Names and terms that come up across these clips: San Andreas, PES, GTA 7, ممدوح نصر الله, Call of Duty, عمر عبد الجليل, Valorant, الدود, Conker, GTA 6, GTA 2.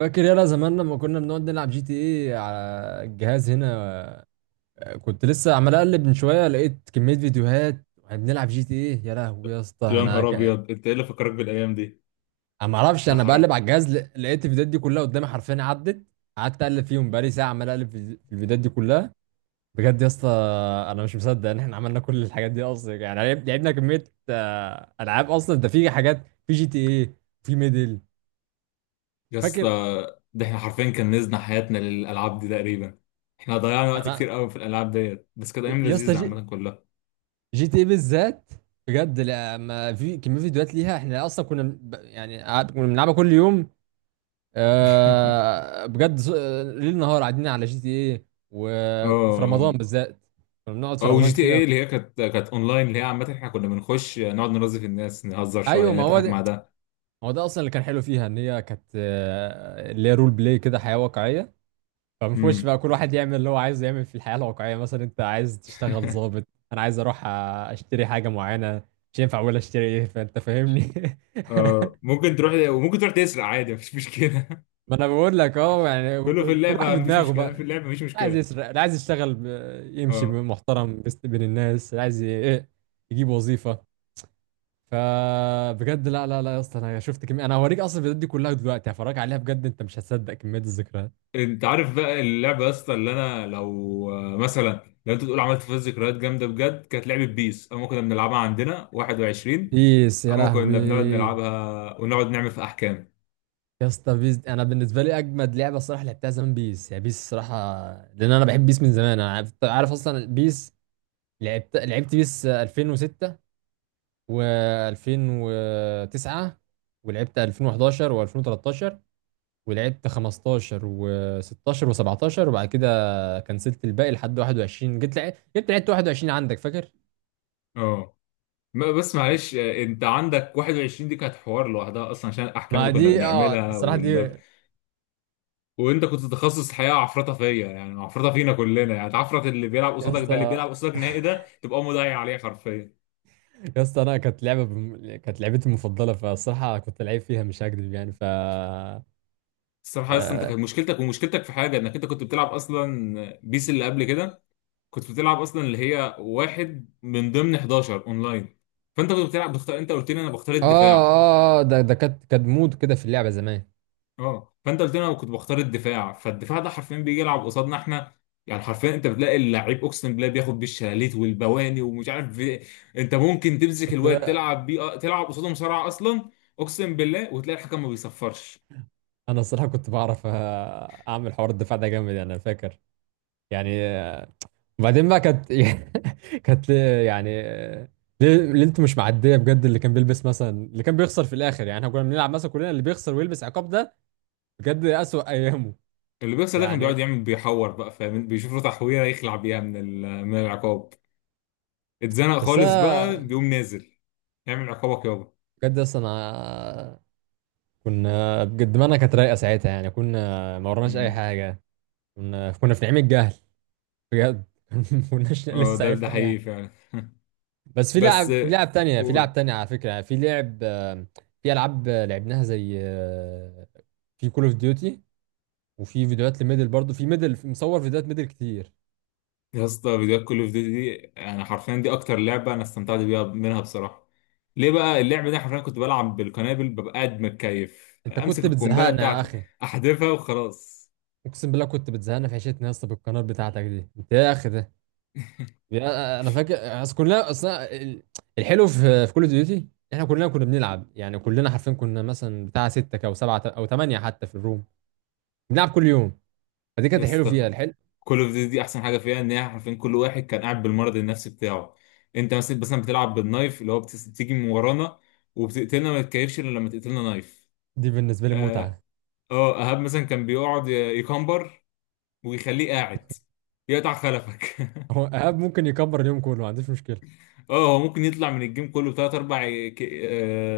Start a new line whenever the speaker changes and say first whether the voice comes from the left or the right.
right: فاكر يلا زمان لما كنا بنقعد نلعب جي تي ايه على الجهاز هنا. كنت لسه عمال اقلب من شويه لقيت كميه فيديوهات واحنا بنلعب جي تي ايه، يا لهوي يا اسطى
left: يا نهار ابيض، انت ايه اللي فكرك بالايام دي؟
right: انا ما اعرفش،
left: ده
right: انا
left: حرام
right: بقلب على الجهاز لقيت الفيديوهات دي كلها قدامي حرفيا، عدت قعدت اقلب فيهم بقالي ساعه عمال اقلب في الفيديوهات دي كلها. بجد يا اسطى، انا مش مصدق ان احنا عملنا كل الحاجات دي اصلا، يعني لعبنا كميه العاب اصلا، ده في حاجات في جي تي ايه، في ميدل،
left: يا اسطى.
right: فاكر.
left: ده احنا حرفيا كنزنا حياتنا للالعاب دي تقريبا. احنا ضيعنا وقت
right: انا
left: كتير قوي في الالعاب ديت، بس كانت ايام
right: يا اسطى،
left: لذيذه عامه كلها.
right: جي تي بالذات، بجد لما في كميه فيديوهات ليها، احنا اصلا كنا كنا بنلعبها كل يوم. آه، بجد ز- آه، ليل نهار قاعدين على جي تي ايه، وفي
left: اه.
right: رمضان بالذات كنا بنقعد
left: اه،
right: في رمضان
left: وجي تي
right: كتير قوي.
left: ايه اللي هي كانت اونلاين، اللي هي عامه احنا كنا بنخش نقعد نرازي في الناس، نهزر
right: ايوه،
left: شويه،
right: ما هو
left: نضحك مع
right: ده،
left: ده.
right: ما هو ده اصلا اللي كان حلو فيها، ان هي كانت اللي هي رول بلاي كده، حياه واقعيه، فبنخش
left: امم
right: بقى كل واحد يعمل اللي هو عايزه يعمل في الحياه الواقعيه. مثلا انت عايز تشتغل ضابط، انا عايز اروح اشتري حاجه معينه، مش ينفع اقول اشتري ايه، فانت فاهمني.
left: اه، ممكن تروح وممكن تروح تسرق عادي مفيش مشكله.
right: ما انا بقول لك اه يعني،
left: كله في
right: كل واحد
left: اللعبه، مفيش
right: بدماغه بقى،
left: مشكله في
right: اللي
left: اللعبه مفيش
right: عايز
left: مشكله.
right: يسرق، اللي عايز يمشي
left: اه.
right: محترم بين الناس، اللي عايز ي... إيه، يجيب وظيفه. فبجد لا لا لا يا اسطى، انا شفت كميه، انا هوريك اصلا الفيديوهات دي كلها دلوقتي، هفرجك عليها، بجد انت مش هتصدق كميه الذكريات.
left: انت عارف بقى اللعبه يا اسطى؟ اللي انا لو مثلا لو انت تقول عملت فيها ذكريات جامده بجد، كانت لعبه بيس اما كنا بنلعبها عندنا 21.
right: بيس، يا
left: اما كنا بنقعد
right: لهوي.
left: نلعبها ونقعد نعمل في احكام.
right: يا اسطى انا بالنسبه لي اجمد لعبه الصراحه لعبتها زمان بيس، يعني بيس الصراحه، لان انا بحب بيس من زمان، انا عارف اصلا بيس. لعبت بيس 2006 و2009، ولعبت 2011 و2013، ولعبت 15 و16 و17، وبعد كده كنسلت الباقي لحد 21، جيت لعبت 21، عندك فاكر؟
left: اه، بس معلش، انت عندك 21 دي كانت حوار لوحدها اصلا عشان الاحكام
right: ما
left: اللي كنا
right: دي اه
left: بنعملها
right: الصراحة دي يا
left: وانت كنت تخصص الحقيقه عفرطه فيا، يعني عفرطه فينا كلنا، يعني تعفرط اللي بيلعب قصادك. ده اللي
right: اسطى.
left: بيلعب قصادك نهائي ده تبقى مضيع عليه حرفيا.
right: يا اسطى انا كانت لعبتي المفضلة، فالصراحة كنت لعيب فيها مش هكذب يعني، ف اه
left: الصراحة اصلا انت كانت مشكلتك، ومشكلتك في حاجة، انك انت كنت بتلعب اصلا بيس اللي قبل كده. كنت بتلعب اصلا اللي هي واحد من ضمن 11 اونلاين، فانت كنت بتلعب بختار. انت قلت لي انا بختار
right: اه
left: الدفاع.
right: آه، ده كانت مود كده في اللعبة زمان.
left: اه، فانت قلت لي انا كنت بختار الدفاع، فالدفاع ده حرفيا بيجي يلعب قصادنا احنا. يعني حرفيا انت بتلاقي اللعيب، اقسم بالله، بياخد بالشلاليت والبواني ومش عارف إيه. انت ممكن تمسك الواد
right: كنت،
left: تلعب بيه، تلعب قصاده مصارعة اصلا. اقسم بالله، وتلاقي الحكم ما بيصفرش.
right: انا الصراحة كنت بعرف اعمل حوار، الدفاع ده جامد يعني، انا فاكر يعني آه، وبعدين بقى كانت كانت ليه- يعني آه، ليه ليه انتوا مش معديه بجد؟ اللي كان بيلبس، مثلا اللي كان بيخسر في الاخر، يعني احنا كنا بنلعب مثلا كلنا، اللي بيخسر ويلبس عقاب ده بجد اسوأ ايامه
left: اللي بيحصل ده كان
right: يعني.
left: بيقعد يعمل، بيحور بقى، فاهم، بيشوف له تحويره يخلع بيها من من العقاب. اتزنق
right: بس
left: خالص بقى
right: انا
left: بيقوم نازل يعمل عقابك يابا.
right: بجد اصلا أنا- كنا بجد دماغنا كانت رايقه ساعتها، يعني كنا ما ورناش اي
left: مم.
right: حاجه، كنا في نعيم الجهل بجد. ما كناش
left: اه،
right: لسه
left: ده
right: عرفنا اي.
left: حقيقي فعلا.
right: بس في
left: بس
right: لعب لعب تانية، في لعب
left: قول
right: تانية على فكرة، يعني في لعب آه، في ألعاب لعبناها زي في كول اوف ديوتي، وفي فيديوهات لميدل برضو، في ميدل مصور فيديوهات ميدل كتير.
left: يا اسطى. فيديوهات كل اوف ديوتي دي يعني حرفيا دي اكتر لعبه انا استمتعت بيها منها بصراحه. ليه بقى؟ اللعبه دي حرفيا كنت بلعب بالقنابل، ببقى قاعد متكيف
right: انت
left: امسك
right: كنت
left: القنبله
right: بتزهقنا يا
left: بتاعتي
right: اخي،
left: احذفها وخلاص.
right: اقسم بالله كنت بتزهقنا في عيشتنا يا اسطى بالقناه بتاعتك دي، انت يا اخي ده انا فاكر. اصل كلنا الحلو في كول اوف ديوتي، احنا كلنا كنا بنلعب، يعني كلنا حرفيا كنا مثلا بتاع ستة او سبعة او ثمانية حتى في الروم، بنلعب كل يوم، فدي
left: يا
right: كانت الحلو فيها
left: اسطى،
right: الحلو.
left: كل اوف دي احسن حاجه فيها ان هي حرفيا كل واحد كان قاعد بالمرض النفسي بتاعه. انت مثلا بتلعب بالنايف، اللي هو بتيجي من ورانا وبتقتلنا، ما تتكيفش الا لما تقتلنا نايف.
right: دي بالنسبة لي
left: اه،
right: متعة.
left: ايهاب مثلا كان بيقعد يكمبر، ويخليه قاعد يقطع خلفك.
right: هو ايهاب ممكن يكبر اليوم كله، ما عنديش مشكله.
left: اه، هو ممكن يطلع من الجيم كله بتلات اربع،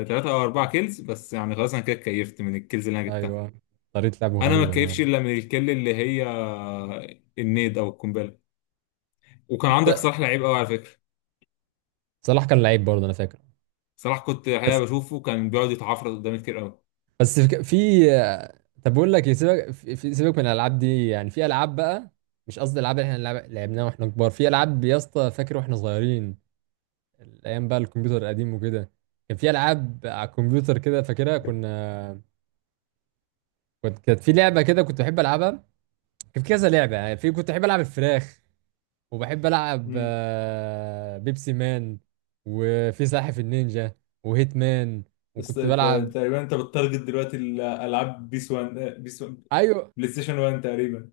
left: ثلاثة او اربع كيلز بس، يعني خلاص انا كده اتكيفت من الكيلز اللي انا جبتها.
right: ايوه طريقه لعبه
left: انا ما
right: غريبه انا،
left: اتكيفش الا من الكيل، اللي هي آه، النيد او القنبله. وكان عندك
right: انت
left: صلاح لعيب قوي على فكره.
right: صلاح كان لعيب برضه، انا فاكر.
left: صراحة كنت الحقيقة
right: بس
left: بشوفه كان بيقعد يتعفرط قدامي كتير قوي.
right: بس في في- طب بقول لك إيه، سيبك من الالعاب دي، يعني في العاب بقى، مش قصدي الالعاب اللي احنا لعبناها واحنا كبار، في العاب يا اسطى فاكر واحنا صغيرين، الايام بقى، الكمبيوتر القديم وكده، كان في العاب على الكمبيوتر كده فاكرها. كنا كنت كانت في لعبه كده كنت بحب العبها، كان في كذا لعبه يعني، في كنت بحب العب الفراخ، وبحب العب
left: مم.
right: بيبسي مان، وفي ساحف النينجا، وهيت مان،
left: بس
right: وكنت بلعب.
left: تقريبا انت بتتارجت دلوقتي الالعاب، بيس 1، بيس 1،
right: ايوه،
left: بلاي ستيشن 1 تقريبا.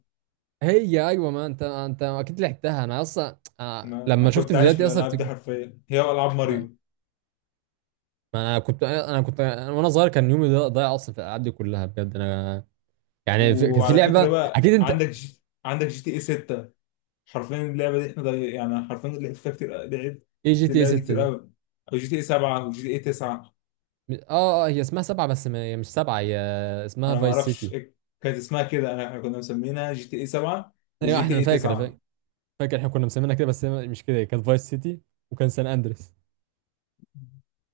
right: هي ايوه ما انت انت اكيد لعبتها، انا اصلا
left: ما
right: لما شفت
left: كنت عايش
right: فيديوهات
left: في
right: دي اصلا
left: الالعاب دي
right: افتكرت.
left: حرفيا، هي العاب
right: ما
left: ماريو.
right: انا كنت، انا كنت أنا وانا صغير كان يومي ضايع اصلا في الالعاب دي كلها، بجد انا يعني كانت في
left: وعلى فكره
right: لعبه
left: بقى،
right: اكيد انت.
left: عندك عندك جي تي اي 6. حرفيا اللعبه دي احنا يعني حرفيا لعبت فيها كتير، لعبت
right: ايه جي تي اي
left: اللعبه دي
right: 6
left: كتير
right: دي؟
left: قوي. او جي تي اي 7 وجي تي اي 9.
right: هي اسمها سبعه، بس ما... هي مش سبعه، هي اسمها
left: انا ما
right: فايس
left: اعرفش
right: سيتي.
left: إيه كانت اسمها كده، انا احنا كنا مسمينها جي تي اي 7
right: ايوه
left: وجي
right: احنا،
left: تي
right: أنا
left: اي
right: فاكر،
left: 9.
right: فاكر احنا كنا مسمينها كده، بس هي مش كده، هي كانت فايس سيتي، وكان سان اندريس.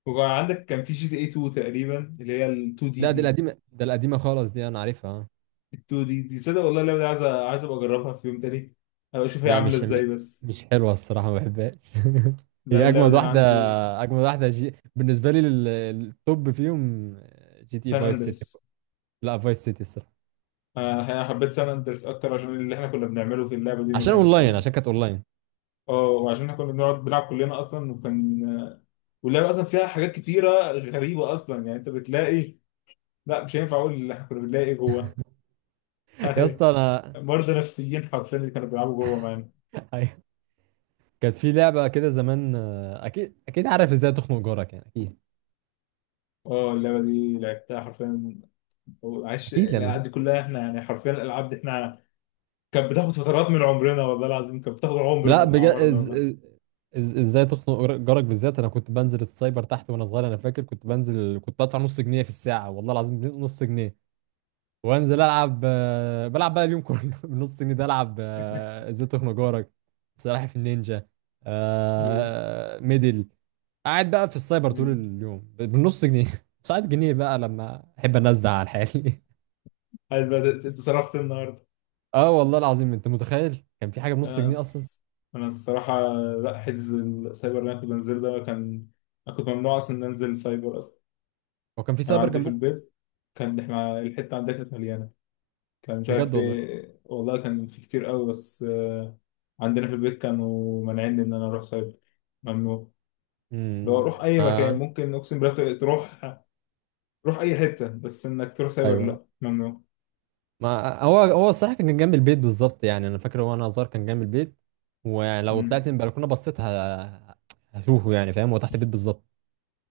left: وكان عندك كان في جي تي اي 2 تقريبا، اللي هي ال 2 دي
right: لا دي
left: دي.
right: القديمة، ده القديمة خالص دي أنا عارفها آه.
left: ال 2 دي دي، صدق والله اللعبه دي عايز عايز ابقى اجربها في يوم تاني، ابقى اشوف هي
right: لا
left: عامله
right: مش
left: ازاي بس.
right: مش حلوة الصراحة ما بحبهاش.
left: لا،
right: هي
left: اللعبه
right: أجمد
left: دي انا
right: واحدة،
left: عندي
right: أجمد واحدة بالنسبة لي التوب فيهم جي تي إيه
left: سان
right: فايس سيتي.
left: اندرس.
right: لا فايس سيتي الصراحة،
left: آه، حبيت سان اندرس اكتر عشان اللي احنا كنا بنعمله في اللعبه دي ما
right: عشان
left: كانش.
right: أونلاين، عشان كانت أونلاين.
left: اه، وعشان احنا كنا بنقعد بنلعب كلنا اصلا، وكان واللعبه اصلا فيها حاجات كتيره غريبه اصلا، يعني انت بتلاقي، لا مش هينفع اقول اللي احنا كنا بنلاقي جوه.
right: يا
left: يعني
right: اسطى أنا
left: مرضى نفسيين حرفيا اللي كانوا بيلعبوا جوه معانا.
right: أيوة. كانت في لعبة كده زمان أكيد، أكيد عارف إزاي تخنق جارك، يعني أكيد.
left: اه، اللعبه دي لعبتها حرفيا. وعاش
right: أكيد
left: الالعاب
right: لما،
left: دي كلها، احنا يعني حرفيا الالعاب دي احنا، كانت بتاخد فترات من عمرنا، والله العظيم كانت بتاخد عمر
right: لا
left: من
right: بجد
left: اعمارنا والله.
right: ازاي تخنق جارك، بالذات انا كنت بنزل السايبر تحت وانا صغير، انا فاكر كنت بنزل، كنت بدفع نص جنيه في الساعه، والله العظيم نص جنيه، وانزل العب بلعب بقى اليوم كله بنص جنيه ده، العب ازاي تخنق جارك، سلاحف النينجا،
left: مم.
right: ميدل. قاعد بقى في السايبر طول
left: مم.
right: اليوم بالنص جنيه. ساعات جنيه بقى لما احب انزع على حالي.
left: عايز بقى اتصرفت النهارده.
right: اه والله العظيم انت متخيل كان في حاجه بنص
left: انا
right: جنيه اصلا.
left: الص- انا الصراحه، لا، حجز السايبر اللي انا كنت بنزله ده كان، انا كنت ممنوع اصلا ان انزل سايبر اصلا.
right: هو كان في
left: كان
right: سايبر
left: عندي في
right: جنبكم؟
left: البيت، كان احنا الحته عندنا كانت مليانه، كان مش
right: بجد
left: عارف
right: والله.
left: ايه والله، كان في كتير قوي بس عندنا في البيت كانوا مانعيني ان انا اروح سايبر، ممنوع. لو اروح اي
right: اه.
left: مكان ممكن، اقسم بالله، تروح تروح اي حته، بس انك تروح سايبر
right: ايوه
left: لا، ممنوع.
right: ما هو، هو الصراحه كان جنب البيت بالظبط، يعني انا فاكر وانا صغير كان جنب البيت، ولو
left: مم.
right: طلعت من البلكونه هشوفه يعني فاهم، هو تحت البيت بالظبط.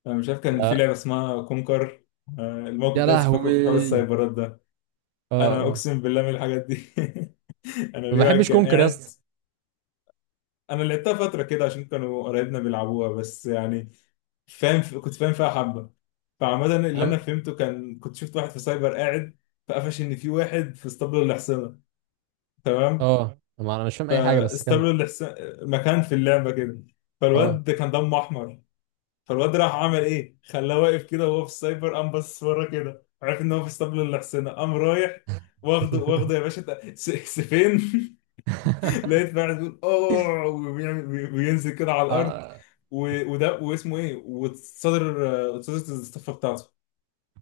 left: انا مش عارف، كان في لعبه
right: ف-
left: اسمها كونكر، الموقف
right: يا
left: ده لسه فاكره في حوار
right: لهوي.
left: السايبرات ده.
right: اه
left: انا
right: آه.
left: اقسم بالله من الحاجات دي. انا،
right: ما
left: في واحد
right: بحبش
left: كان
right: كونكر يا
left: قاعد.
right: اسطى.
left: انا لعبتها فتره كده عشان كانوا قرايبنا بيلعبوها بس، يعني فاهم، كنت فاهم فيها حبه. فعمدا، اللي انا
right: أنا-
left: فهمته، كان كنت شفت واحد في سايبر قاعد، فقفش ان في واحد في اسطبل الاحصنه، تمام،
right: اه ما انا مش فاهم اي حاجه، بس كمل.
left: فاستبدلوا الحسن... مكان في اللعبه كده،
right: اه.
left: فالواد كان دمه احمر، فالواد راح عمل ايه، خلاه واقف كده وهو في السايبر، قام باصص ورا كده، عرف ان هو في اسطبل الحسنة، قام رايح واخده واخده يا باشا سيفين. لقيت بعد بيقول اوه، بينزل كده على الارض،
right: آه.
left: وده واسمه ايه، تصدر الصفه بتاعته.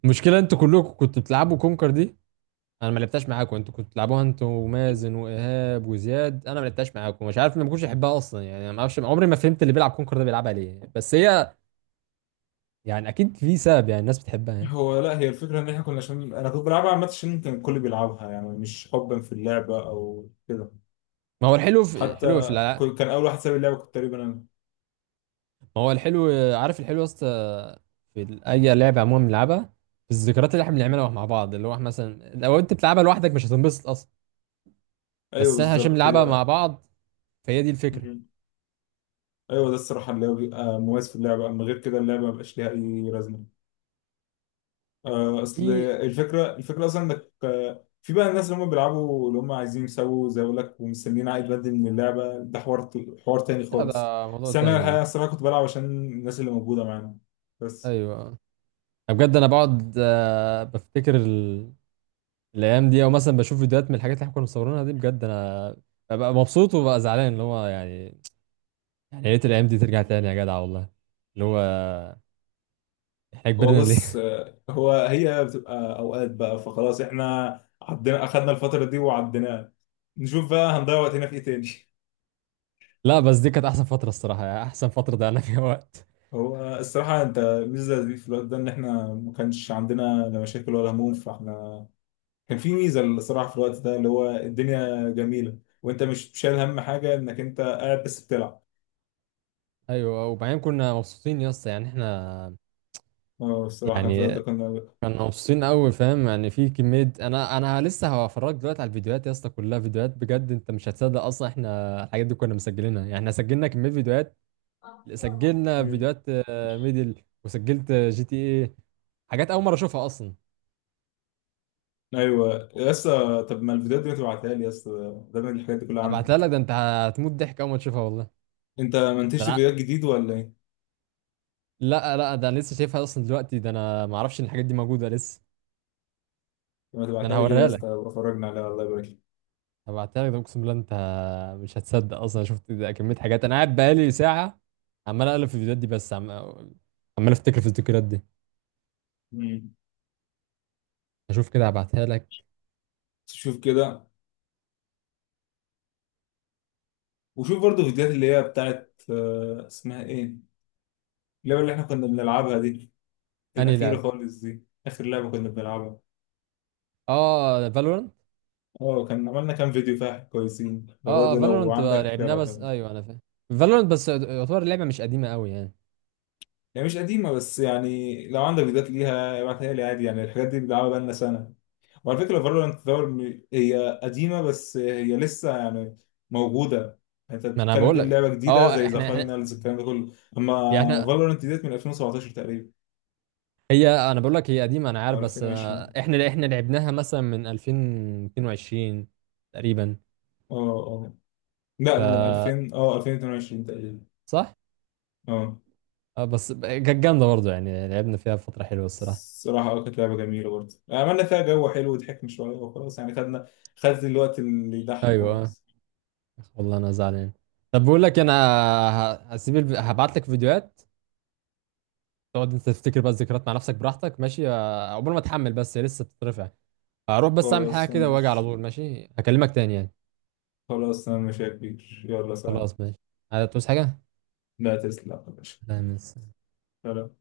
right: المشكله انتوا كلكم كنتوا بتلعبوا كونكر دي، انا ما لعبتهاش معاكم، انتوا كنتوا بتلعبوها انتوا ومازن وايهاب وزياد، انا ما لعبتهاش معاكم، مش عارف، ما كنتش احبها اصلا يعني، ما اعرفش، عمري ما فهمت اللي بيلعب كونكر ده بيلعبها ليه، بس هي يعني اكيد في سبب يعني، الناس بتحبها يعني.
left: هو لا، هي الفكره ان احنا كنا، عشان انا كنت بلعبها عامه عشان كان الكل بيلعبها، يعني مش حبا في اللعبه او كده.
right: ما هو الحلو في الحلو في
left: حتى
right: الع...
left: كان اول واحد ساب اللعبه كنت تقريبا انا.
right: ما هو الحلو عارف الحلو يا اسطى؟ في اي لعبه عموما بنلعبها، في الذكريات اللي احنا
left: مم.
right: بنعملها مع بعض، اللي هو احنا مثلا لو انت بتلعبها لوحدك مش هتنبسط اصلا،
left: ايوه
right: بس احنا عشان
left: بالظبط
right: بنلعبها مع
left: هي.
right: بعض، فهي دي الفكره.
left: مم. ايوه، ده الصراحه اللي هو بيبقى مميز في اللعبه، اما غير كده اللعبه ما بقاش ليها اي لازمه. اصل
right: في.
left: الفكره، الفكره اصلا انك، في بقى الناس اللي هم بيلعبوا، اللي هم عايزين يسووا زي، اقول لك، ومستنيين عائد مادي من اللعبه، ده حوار، حوار تاني
right: لا ده
left: خالص.
right: موضوع
left: بس انا
right: تاني ده.
left: الحقيقه، الصراحه، كنت بلعب عشان الناس اللي موجوده معانا بس.
right: ايوه. أنا بجد انا بقعد بفتكر الايام دي، او مثلا بشوف فيديوهات من الحاجات اللي احنا كنا مصورينها دي، بجد انا ببقى مبسوط وببقى زعلان، اللي هو يعني، يعني يا ريت الايام دي ترجع تاني يا جدع والله، اللي هو احنا
left: هو
right: كبرنا ليه؟
left: بص، هو، هي بتبقى اوقات بقى، فخلاص احنا عدينا، اخدنا الفتره دي وعديناها، نشوف بقى هنضيع وقتنا في ايه تاني.
right: لا بس دي كانت احسن فترة الصراحة، يعني احسن فترة ضيعنا فيها وقت.
left: هو الصراحه انت الميزه دي في الوقت ده ان احنا ما كانش عندنا لا مشاكل ولا هموم، فاحنا، كان في ميزه الصراحه في الوقت ده، اللي هو الدنيا جميله وانت مش شايل هم حاجه، انك انت قاعد بس بتلعب.
right: ايوه أه، وبعدين كنا مبسوطين يا اسطى يعني احنا،
left: اه، الصراحه كان في
right: يعني
left: الوقت ده كنا.
right: كنا مبسوطين قوي فاهم يعني، في كمية، انا لسه هفرجك دلوقتي على الفيديوهات يا اسطى، كلها فيديوهات بجد، انت مش هتصدق اصلا احنا الحاجات دي كنا مسجلينها، يعني احنا سجلنا كمية فيديوهات، سجلنا
left: مم.
right: فيديوهات ميدل، وسجلت جي تي ايه، حاجات اول مرة اشوفها اصلا.
left: ايوه يا اسطى، طب ما الفيديوهات دي ما تبعتها لي يا اسطى؟ ده من الحاجات دي كلها
right: ابعتها لك،
left: عندك،
right: ده انت هتموت ضحك اول ما تشوفها والله.
left: انت ما
right: ده
left: انتجت
right: أنا-
left: فيديوهات جديد ولا ايه؟
right: لا لا ده انا لسه شايفها اصلا دلوقتي، ده انا ما اعرفش ان الحاجات دي موجودة لسه.
left: لما
right: ده انا
left: تبعتها لي كده يا
right: هوريها لك،
left: اسطى، أبقى اتفرجنا عليها، الله يبارك لك.
right: هبعتها لك، ده اقسم بالله انت مش هتصدق اصلا شفت، ده كميه حاجات انا قاعد بقالي ساعه عمال اقلب في الفيديوهات دي، عمال افتكر في الذكريات دي.
left: مم.
right: اشوف كده، هبعتها لك.
left: شوف كده. وشوف برضه فيديوهات اللي هي بتاعت اسمها ايه، اللعبة اللي احنا كنا بنلعبها دي،
right: انهي
left: الأخيرة
right: لعب؟
left: خالص دي، آخر لعبة كنا بنلعبها.
right: اه فالورنت.
left: اه، كان عملنا كام فيديو فيها كويسين، ده
right: اه اه
left: برضه لو
right: فالورنت
left: عندك
right: لعبناها،
left: ابعتها
right: بس
left: لي.
right: ايوه انا فاهم، فالورنت بس يعتبر اللعبه مش قديمه قوي يعني.
left: هي مش قديمة، بس يعني لو عندك فيديوهات ليها ابعتها لي عادي، يعني الحاجات دي بنلعبها بقالنا سنة. وعلى فكرة فالورانت دور، هي قديمة بس هي لسه يعني موجودة. انت
right: ما انا
left: بتتكلم
right: بقول
left: تقول
right: لك
left: لعبة جديدة
right: اه
left: زي ذا
right: احنا
left: فاينلز الكلام ده كله، اما
right: يعني إحنا-
left: فالورانت ديت من 2017 تقريبا
right: هي انا بقول لك هي قديمه انا عارف،
left: او
right: بس آه،
left: 2020.
right: احنا احنا لعبناها مثلا من 2022 تقريبا.
left: اه، اه، لا من 2000، اه 2022 تقريبا.
right: صح.
left: اه،
right: اه بس كانت جامده برضه، يعني لعبنا فيها فتره حلوه الصراحه.
left: الصراحة اه كانت لعبة جميلة برضه، عملنا فيها جو حلو وضحكنا شوية وخلاص، يعني خدنا، خدت الوقت اللي يضحك
right: ايوه اه.
left: وخلاص.
right: والله انا زعلان. طب بقول لك انا، هبعت لك فيديوهات، تقعد انت تفتكر بقى الذكريات مع نفسك براحتك، ماشي؟ عقبال ما اتحمل بس، هي لسه بتترفع. هروح بس اعمل حاجه
left: خلاص انا
right: كده واجي على
left: مش
right: طول، ماشي؟ هكلمك تاني يعني.
left: خلاص انا مش يا كبير، يلا سلام.
right: خلاص ماشي. هتعوز حاجه؟
left: لا، تسلم يا باشا.
right: لا ميرسي.
left: سلام.